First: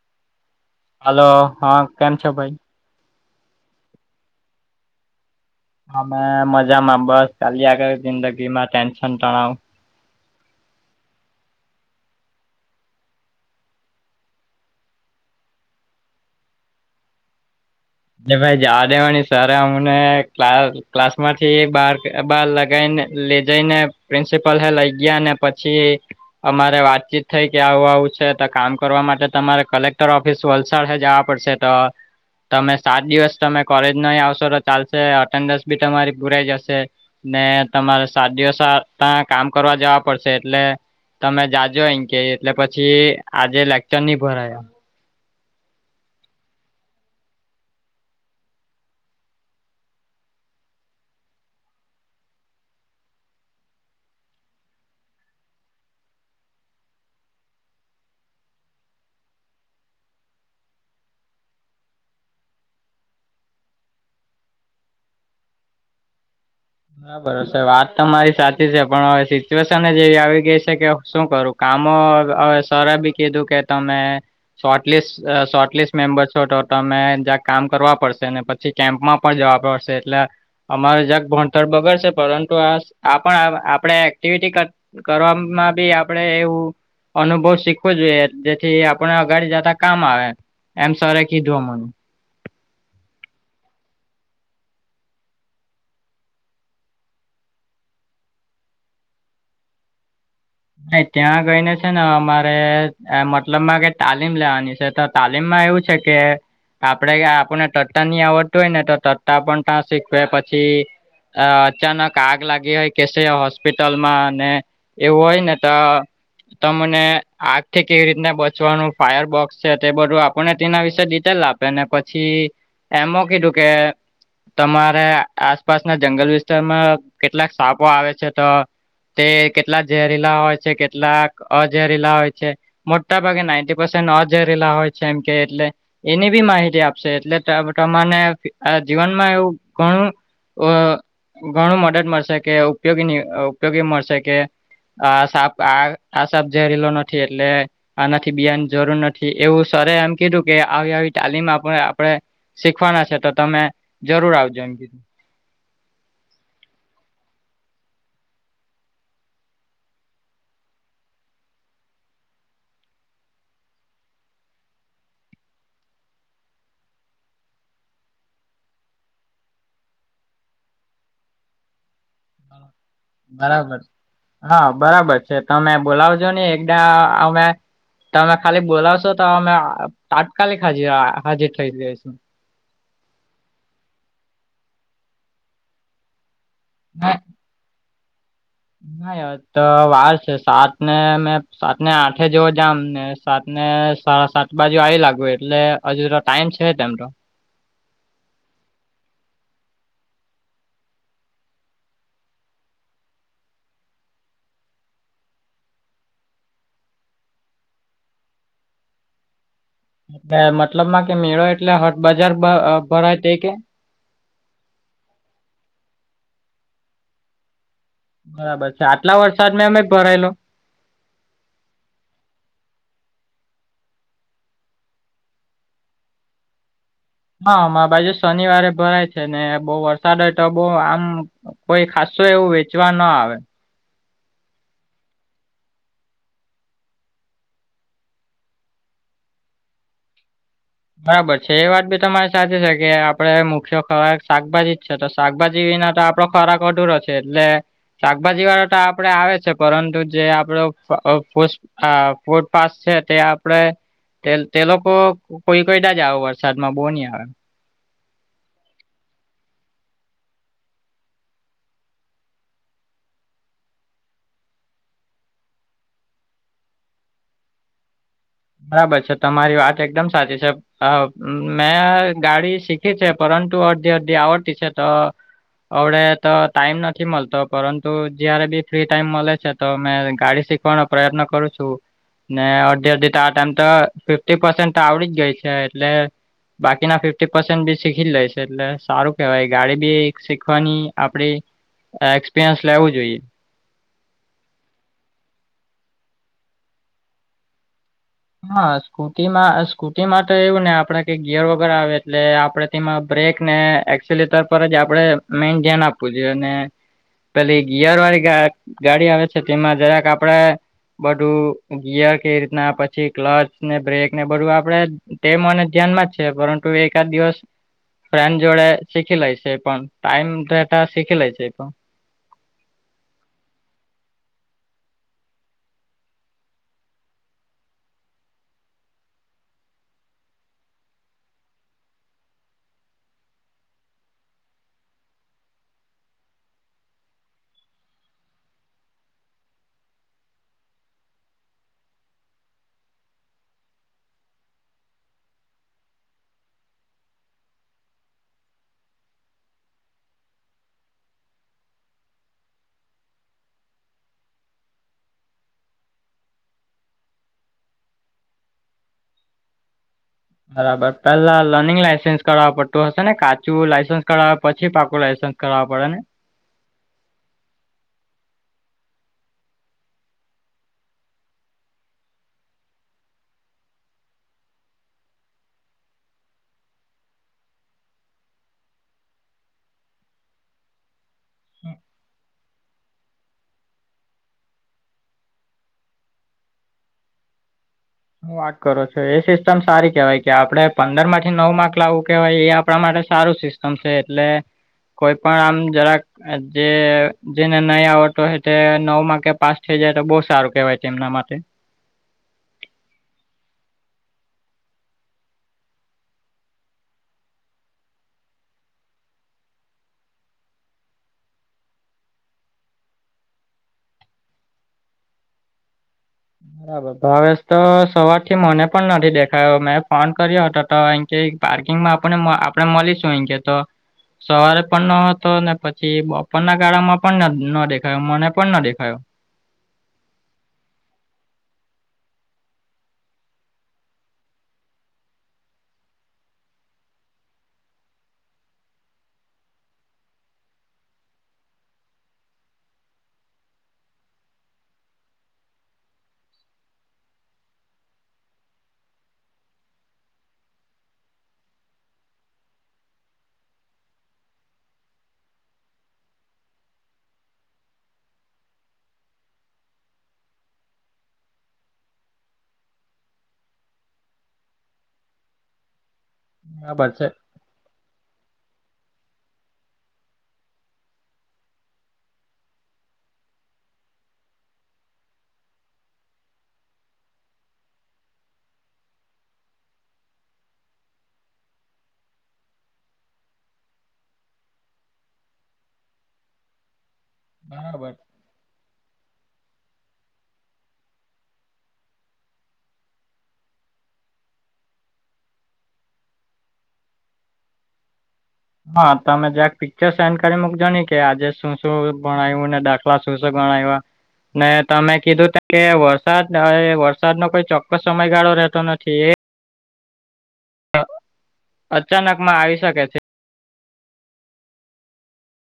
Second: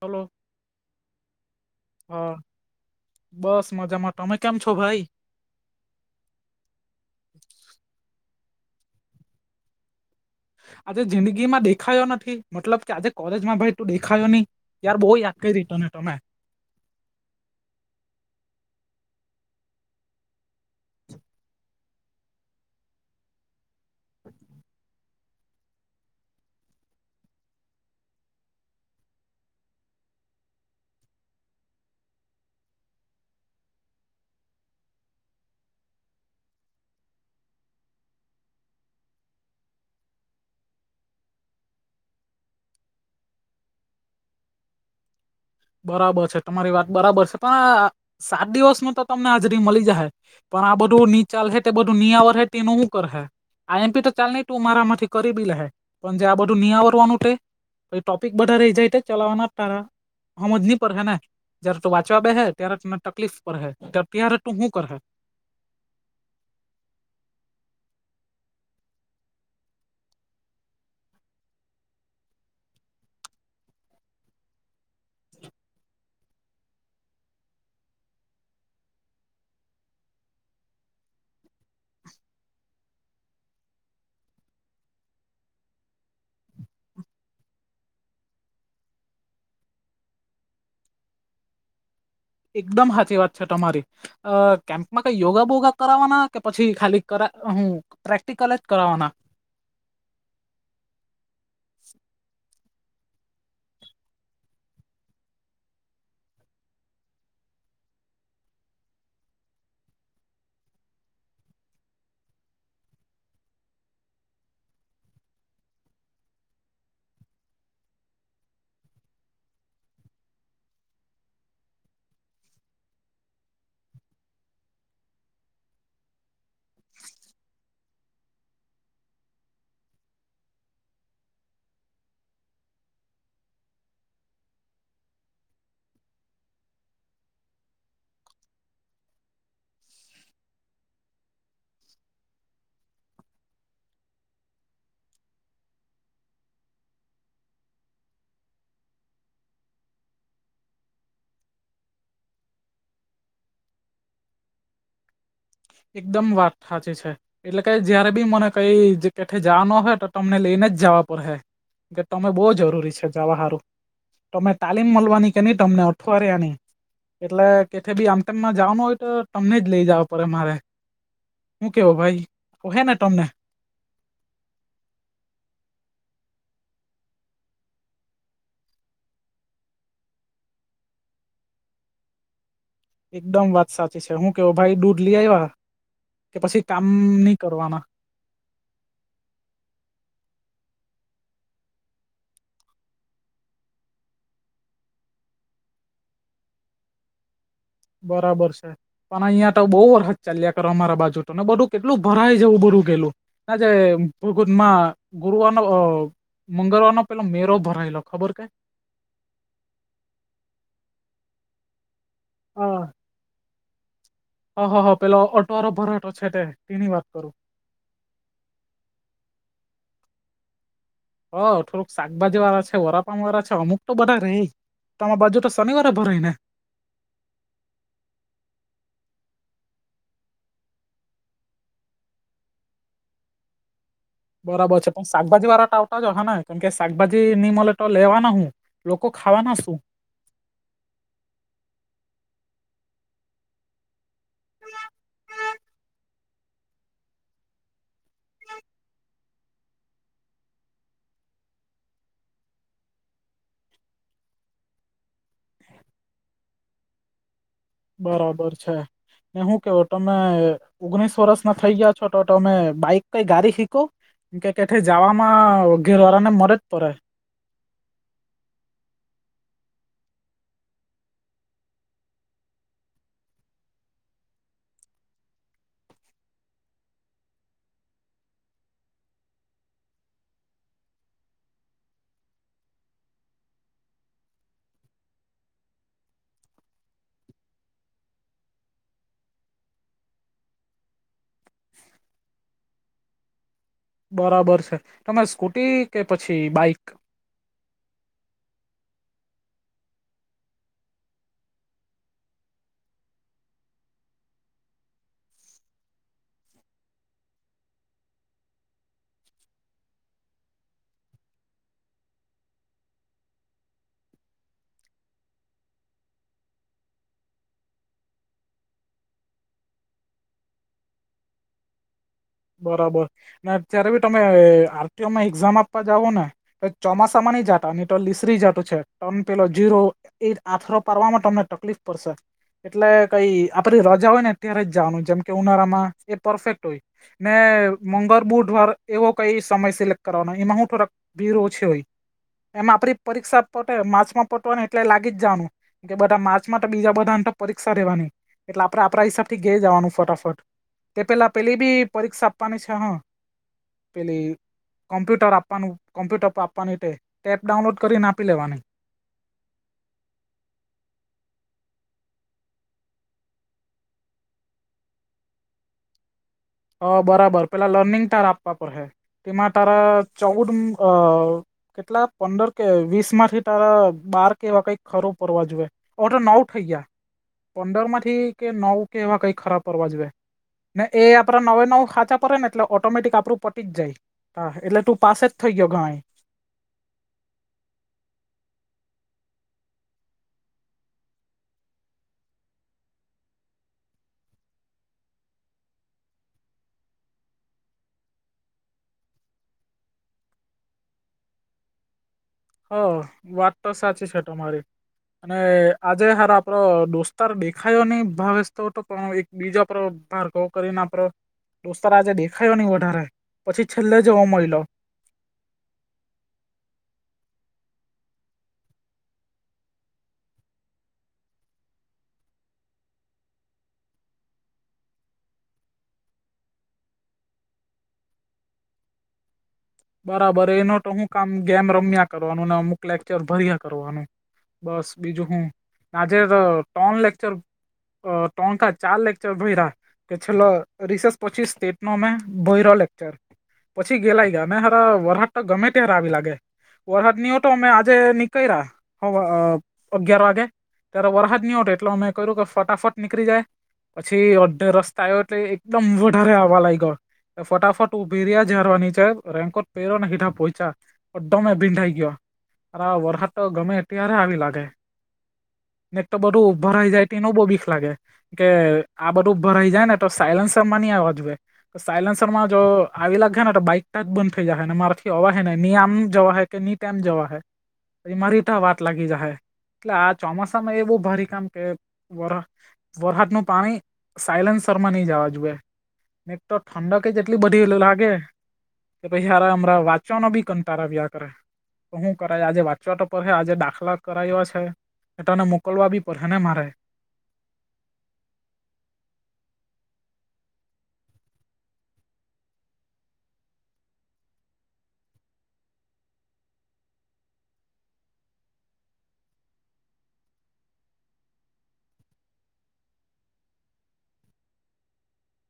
હાલો. Hello હા કેમ છો ભાઈ. બસ મજામાં તમે કેમ છો ભાઈ? અમે મજામાં બસ ચાલી આગળ જિંદગી માં ટેન્શન તણાવ. આજે જિંદગી માં દેખાયો નથી મતલબ કે આજે કોલેજમાં ભાઈ તું દેખાયો નહી. યાર બહુ યાદ કઈ રીટન હતો મેં. ભાઈ જ આ દેવાની સર અમને ક ક્લાસ માંથી બાર બાર લગાવી ને. લે જઈને પ્રિન્સિપલ હે લઈ ગયા ને પછી. અમારે વાતચીત થઈ કે આવું આવું છે તો કામ કરવા માટે તમારે કલેક્ટર ઓ ફિસ વલસાડ હે જવા પડશે તો. તમે સાત દિવસ તમે કોલેજ નહી આવશો તો ચાલશે અટેન્ડન્સ બી તમારી પુરાઈ જશે. ને તમારે સાત દિવસ ત કામ કરવા જવા પડશે એટલે. તમે જાજો અહી કે એટલે પછી આજે લેકચર નની ભરાયા. બરાબર તમારી વાત બરાબર પણ સાત દિવસમાં તો તમને હાજરી મળી જશે. પણ આ બધું નીચાલ છે તે બધું નિયાવર હે તેનું શું કર હે. આ એમપી તો ચાલ નહી તું મારામાંથી કરી બી લ હે પણ જે આ બધું નિહવરવાનું. ટોપિક બધા રહી જાયટે ચલાવના ટારા. હમજ નની પર હે ને જયારે તું વાંચવા બે હે ત્યારે તને તકલીફ પર હે ત્યારે તું શું કરે. ના બરો વાત તો મારી સાચી છે પણ હવે સિચ્યુએશન જેવી આવી ગઈ છે કે શું કરું. કામો સર બી કીધું કે તમે. સોટ લિસ્ટ સોર્ટ લિસ્ટ મેમ્બર છો તો તમે જ્યાં કામ કરવા પડશે ને પ છી કેમ્પમાં પણ જવા પડશે એટલે અમારે જગ ભ ણતર બગડશે પરંતુ આપણ આપણે એક્ટિવિટી ક કરવામાં બી આપડે એવું. અનુભવ શીખવો જોઈએ જેથી આપણે અગાડી જતા કામ આવે. એમ સરે કીધું અમને. એકદમ સાચી વાત છે તમારી. અ કેમ્પમાં કઈ યોગા બોગા કરાવવાના કે પછી ખાલી કર હું. પ્રેક્ટિકલ જ કરાવવાના. ત્યાં ગઈને છે ને, અમારે મતલબ માં ક તાલીમ લેવાની છે તો. તાલીમમાં એવું છે કે. આપને તટતા આવડતું હોય ને, તો તટતા પણ ત્યાં શીખવે પછી. અ અચાનક આગ લાગી હોય, કેશે હોસ્પિટલ માં અને એવું હોય. તા. તમને આગ થી કેવી રીતના બચવાનું, ફાયરબોક્સ છે, તે બધું આપને તેના વિશેે ડિટેલ આપ. અને પછી એમ કીધું કે. તમારે આસપાસના વિસ્તારમાં કેટલાક આવે છે, તો કેટલા ઝેરીલા હોય છે, કેટલાક અજેરીલા હોય. મોટા ભાગે નાઇ પસેન્ટ નજરેલા હોય છે, એમ કે એટલે એની બી માહિતી આપશે, એટલે તમાને જીવનમાં એવું ઘણું. અ ઘણું મદદ મળશે કે, ઉપયોગી ઉપયોગી મળશે કે. આ સાપ, આ આ સાપ ઝેરીલો નથી, એટલે. આનાથી બિયાની જરૂર નથી, એવું સર એમ કીધું કે, આવી આવી તાલીમ આપ આપણે. શીખવાના છે, તો તમે જરૂર આવજો, એમ કીધું. એકદમ વાત સાચી છે. એટલે કે જયારે બી મને કઈ કેઠ જવાનું હોય તો, તમને લઈને જ જવા પડેશે. કે તમે બહુ જરૂરી સારું. તમે તાલીમ મળવાની કેની, તમને અઠવાડિયાની. એટલે કેથે ભી આમતેમાં જવાનું હોય તો, તમને જ લઇ જવો પડે મારે. હું ભાઈ હહને તમે? બરાબર, હા, બરાબર છે, તમે બોલાવજો ને એકદા અમે. તમે ખાલી બોલાવશો તો, અમે તાત્કાલિક હાજી હાજર થઈ જઈશું. એકદમ વાત સાચી છે, હું કેવ ભાઈ દૂર લ આવ્યા કે, પછી કામ નહી કરવાના. નાત. તો વાત છે, સાત ને મેં સાત ને, આઠે જોવ જ ને, સાત ને સાડા સાત બાજુ આવી લાગુ, એટલે હજુ તો ટાઈમ છે, તેમનો બરાબર છે. પણ અહીંયા તો બહુ વરષત ચાલ્યા કરે, અમારા બાજુ તો ને, બધું કેટલું ભરાય જેવું બધું ગેલું. ના, જેમાં ગુરુવાનો મંગળવાર નો, પેલો મેરો ભરાયેલો ખબર કે મતલબમાં કે, મેળો એટલે હટ બજાર ભરાય તે કે? હ, હા, હા, ઓટોવારો ભરાટો તે તેની વાત કરો. બરાબર છે, આટલા વરસાદ મેં અમે ભરાયેલો? શાકભાજી વાળા છે, વરાપન વાળા છે, અમુક તો બધા રે તમ બજેટ શનિવારે ભરેને? હામા બાજુ શનિવારે ભરાય છે ને, બહુ વરસાદ હોય તો, બહુ આમ કોઈ ખસ્સું એવું, વેચવાના આવે. બરાબર છે, પણ શાકભાજી વાળા ટાવટા જ. હા, કેમકે શાકભાજી ની મળે તો લેવાના શુ? લોકો ખાવાના શું? બરાબર છે, એ વાત બી તમારી સાચી છે કે, આપડે મુખ્ય ખવાર શાકભાજી જ છે, તો શાકભાજી વિના તો ખોરાક કધૂરો છે, એટલે શાકભાજી વાળા તો આપડે આવે છે, પરંતુ જે આપડો આ ફર્ટ પાસ છે, ત્યાં આપડે તે લોકો કોઈ કોઈ જ આવ વરસાદમાં બહુ ની આવે. બરાબર છે ને, શું કેવો તમે? ઓગણીસ વર્ષ ના થઈ ગયા છો, તો તમે બાઈક કઈ ગાડી શીખો? કે કેથે જવામાં, ઘેર વાળાને મદદ જ પડે. બરાબર છે, તમારી વાત એકદમ સાચી છે. હ, મેં ગાડી શીખી છે, પરંતુ અડધી-અડધી આવડતી છે તો. અવડે તો ટાઈમ નથી મળતો, પરંતુ જયારે બી ફ્રી ટાઈમ મળે છે, તો મેં ગાડી શીખ પણ પ્રયત્ન કરું છું ને, અડધી અડધી આ ટાઈમ તો ફિફી પસેન્ટ તો આવડી જ ગઈ છે, એટલે બાકીના પસેન્ટ બી શીખી લે છે, સારું કેવાય, ગાડી બી શીખવાની આપડી એક્સપિરિયન્સ લેવું જોઈએ. બરાબર છે, તમે સ્કૂટી કે પછી બાઈક હા, સ્કૂટીમાં સ્કૂટી માટે એવું ને, આપડે કે ગિયર વગર આવે, એટલે આપડે બ્રેક ને, એક્સલેટર પર જ આપણે મેન ધ્યાન આપવું જોઈએ, અને પેલી ગિયર વાળી ગાડી આવે છે, તેમાં જરાક આપડે બધું ગિયર કે રીતના પછી પછી ક્લચ ને બ્રેક ને, બધું આપણે તે મને ધ્યાન જ છે, પરંતુ એકાદ દિવસ ફ્રેન્ડ જોડે શીખી લઈ છે, પણ ટાઈમ શીખી લે છે, પણ બરાબર ને, અત્યારે બી તમે આરટીઓમાં એક્ઝામ આપવા જાઓ ને? ચોમાસામાંની જાટા તો લીસરી જાટું છે, ટન પેલો જીરો. એ આથરો પાડવામાં તમને તકલીફ પડશે. એટલે કઈ આપડી રજા હોય ને, ત્યારે જ જવાનું, જેમ કે ઉનાળામાં એ પરફેક્ટ હોય. ને મંગળ બુધવાર એવો કઈ સમય સિલેક્ટ કરવાનો, એમાં હું થોરોક બીરો છે હોય એમ, આપડી પરીક્ષા માર્ચમાં પટવાની એટલે જ જવાનું. કે બધા માર્ચ માટે બીજા બધાની પરીક્ષા રહેેવાની, એટલે આપણેે આપણા હિસાબથી ઘે જવાનું ફટાફટ. તે પેલા પેલી બી પરીક્ષા આપવાની છે હ, પેલી. કોમ્પુટર આપ્પાનું, કોમ્પ્યુટર પર આપવાની તે ટેપ ડાઉનલોડ કરીને આપી લેવાનુ. બરાબર, પેલા લર્નિંગ લાયસન્સ કરાવવા પડતું હશે ને, કાચું લાયસન્સ કરાવ પછી પાકું લાયસન્સ. કરાવવા પડે ને? અ બરાબર, પેલા લર્નિંગ તાર આપવા પડ હે, એમાં તારા ચૌદ અ કેટલા પંદર કે, વીસ માંથી તારા બાર કેવા કઈંક ખરું પરવા જોઈએ. અવેતો નવ થઈ ગયા. પંદર માંથી કે નવ કે એવા કઈ ખરા પરવા જોઈએ ને, એ આ આપણા નવે નવ હાચા પડે ને, એટલે ઓટોમેટિક આપણું પટી જ જાય. હા, એટલે તું પાસ જ થઈ ગયો ગણાય. હું વાત કરું છું, એ સિસ્ટમ સારી કેવાય કે, આપડે પંદર માંથી નવ માર્ક લાવવું કેવાય એ આપણા માટે સારું સિસ્ટમ છે, એટલે કોઈ પણ આમ જરાક. જે જેને ન આવતો હો, તે નવ માં કે પાસ થઇ જાય, તો બહુ સારું કેવાય એના માટે. હ, વાત તો સાચી છે તમારી. અને આજે હાર આપડો દોસ્તાર દેખાયો નહી, ભાવેેશ તો હતો પણ બીજા પ્ર ભારગ કરીને. દોસ્તાર આજે દેખાયો નઈ, વધારે પછી છેલ્લે જોવો મયલો. બરાબર, ભાવેશ તો સવાર થી મને પણ નથી દેખાયો, મેં ફોન કર્યો હતો તો કે પાર્કિંગમાં આપને, આપડે મળીશું કે તો સવારે પણ ન હતો ને, પછી બપોરના ગાળામાં પણ ન દેખાયો, મને પણ ન દેખાયો. બરાબર, એનો તો હું કામ ગેમ રમ્યા કરવાનું ને, અમુક લેક્ચર ભર્યા કરવાનું. બસ, બીજું હું આજે તો ટોન લેક્ચર અ તોણકા ચાર લેક્ચર ભયરા. કે છેલ્લો રિસેસ પછી સ્ટેટ ન ભયરો લેકચર પછી ગેલાઈ ગયા. અને હાર વરાહટ ગમે ત્યારે આગ લાગે. વરહાદ નની હો તો અમે આજે નીકળ રહ્યા હ અગિયાર વાગે. ત્યારે વરસાદ ની હોટ એટલે અમે કહ્યું કે ફટાફટ નીકળી જાય. પછી અડધે રસ્તા આવયો એટલે એકદમ વધારે હવા લાગ ગયો. ફટાફટ ઉભી રીયા ઝારવા નીચે. રેકોર પેહરયો નેના પહોંચ્યા દમે વિંડાઈ ગયો. આ વરહાદ તો ગમે ત્યારે આવી લાગે. તો બધું બરાબર ભરાઈ છે જાય તેનો બો બીખ લાગે. કે આ બધું ભરાઈ જાય ને તો સાયલન્શરમાંની આવવા જુઈએ. સાયલેન્સર માં જો આવી લાગે ને તો બાઈક. ટચ બંધ થઈ જાય હ ને મારાથી અવા હ ને ની આમ જવા હૈ કે ની તેમમ જવા હે. પછી મારીતા વાત લાગી જશે એટલે આ ચોમાસામાં એવું ભરી કામ કે વર. વરહાદનું પાણી સાયલેન્સરમાં ની જવા જોઈએ. તો ઠંડક જ એટલી બધી બરાબર લાગે. કે પછી સારા હમરાં વાંચવાનો ભી કંટારા વ્યા કરે. તો શું કરાય આજે વાચવા ટપર છે આજે દાખલા કરાવ્યા છે. તને મોકલવા બી પરહેને મારે. હા, તમે જ્યાક પિક્ચર સેન્ડ કરી મુકજો ન કે આજે શું શું ભણાવ્યું ને દાખલા શું શું ગણાય્યા. ને તમે કીધું કે વરસાદ થાહે, વરસાદ નો કોઈ ચોક્કસ સમયગાળો રહેતો નથી એ. અચાનકમાં આવી શકે છે.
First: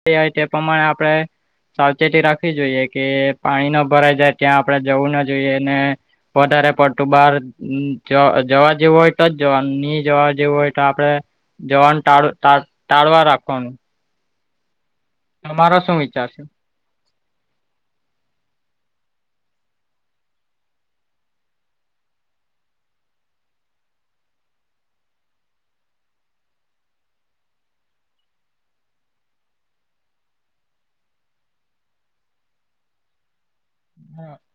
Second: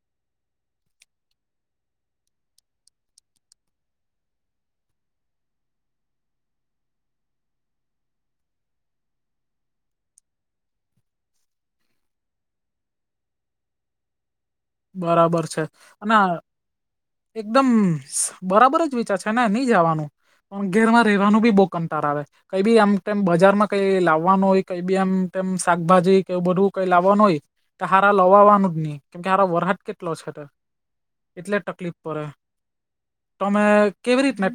તે આઇ તે પ્રમાણે આપણે... સાવચેતી રાખવી જોઈએ કે પાણી ન ભરાઈ જાય ત્યાં આપડે જવું ના જોઈએ અને, વધારે પડતું બાર, જવા જેવું હોય તો જ નહી જવા જેવું હોય તો આપડે, જવાનું ટા ટાળ ટાળવા રાખવાનું. બરાબર છે, તમારો શું વિચાર છે? અને... એકદમ બરાબર જ વિચાર છે ને નહી જવાનું. પણ ઘેરમાં રહેવાનું બી બહુ કંટાળો આવે. કઈ બી આમ બજારમાં કઈ લાવવાનું હોય કઈ બી આમ તેમ શાકભાજી કે બધું કઈ લાવવાનું હોય. તે હારા લવાવાનું જ નહી, તે હારો વરસાદ કેટલો છે, એટલે તકલીફ પડે. તમે કેવી રીતને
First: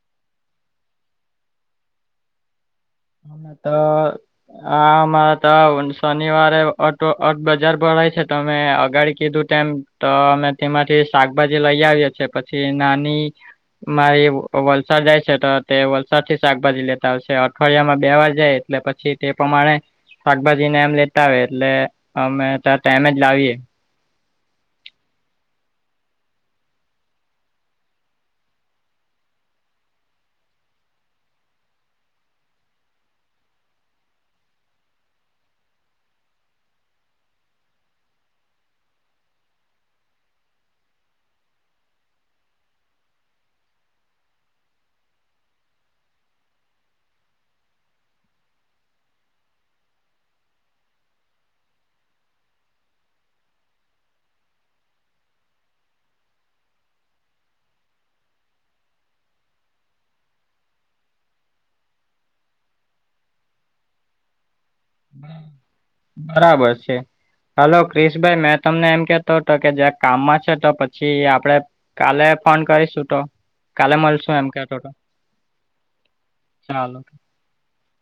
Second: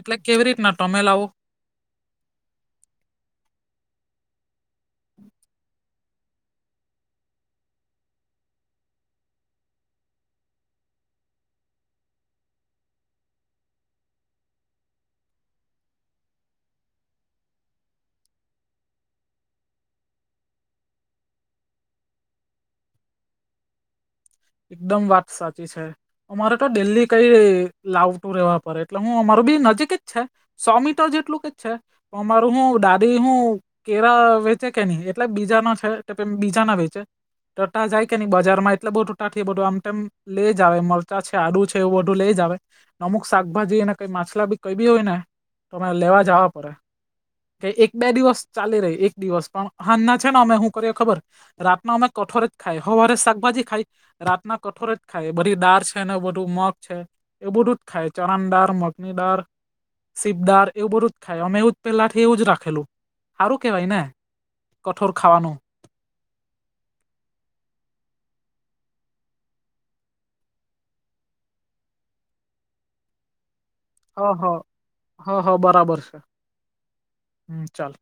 એટલે કેવી રીતના તમે લાવો? અ એમાં તો આમાં તો... શનિવારે ઓટો બજાર ભાય છે તો અમે અગાડી કીધું તેમમ તો અમે... તે માટે શાકભાજી લઈ આવી પછી નાની... મારી વલસાડ જાય છે તો તે વલસાડ થી શાકભાજી લેતા આવશે, અઠવાડિયામાં બે વાર જાય એટલે પછી તે પ્રમાણે... શાકભાજીને એમ લેતા આવે એટલે અમે ત ટઈમે જ લાવીએ. એકદમ વાત સાચી છે. અમારે તો ડેલી કઈ લાવ ટુર રવા પરે એટલે હું અમાર બી નજીક જ છે. સો મીટર જેટલું કે છે તો અમારું હું દાદી હું... કેરા વેચે કે નહી એટલે બીજા ના છે બીજા ના વેચે. [unintelligible] ત્યાં જાય કેની બજારમાં એટલે બહુ... બટાકા એ બધું આમ લઇ જાવ, મરચા છે, આદુ છે, એવું બધું લઇ જ આવે. નમુક શાકભાજી અને કઈ માછલા બી કઈ બી હોય ને, તો તમે લેવા જવા પડે. કે એક-બે દિવસ ચાલી રહી, એક દિવસ પણ હ ના છે ને, અમે હું કરીએ ખબર? રાતમાં અમે કઠોરે જ ખાય, હવારે શાકભાજી ખાય. રાતના કઠોર જ ખાય, બધી દાળ છે ને, બધું મગ છે. એવું ધુજ ખાય ચણાની દાળ, મગની દાળ. શીંગ દાળ, એવું બધું જ ખાય, અમે જ પેલાથી એવું જ સારું કેવાય ને? કઠોળ ખાવાનું. બરાબર છે. હલો, ક્રિશભાઈ મેં તમને એમ કેતો હતો કે, જે કામમાં છે, તો પછી આપડે કાલે ફોન કરીશું તો. કાલે હ મળશું, હ એમ કે હ ચાલો. હમ્મ, ચાલ.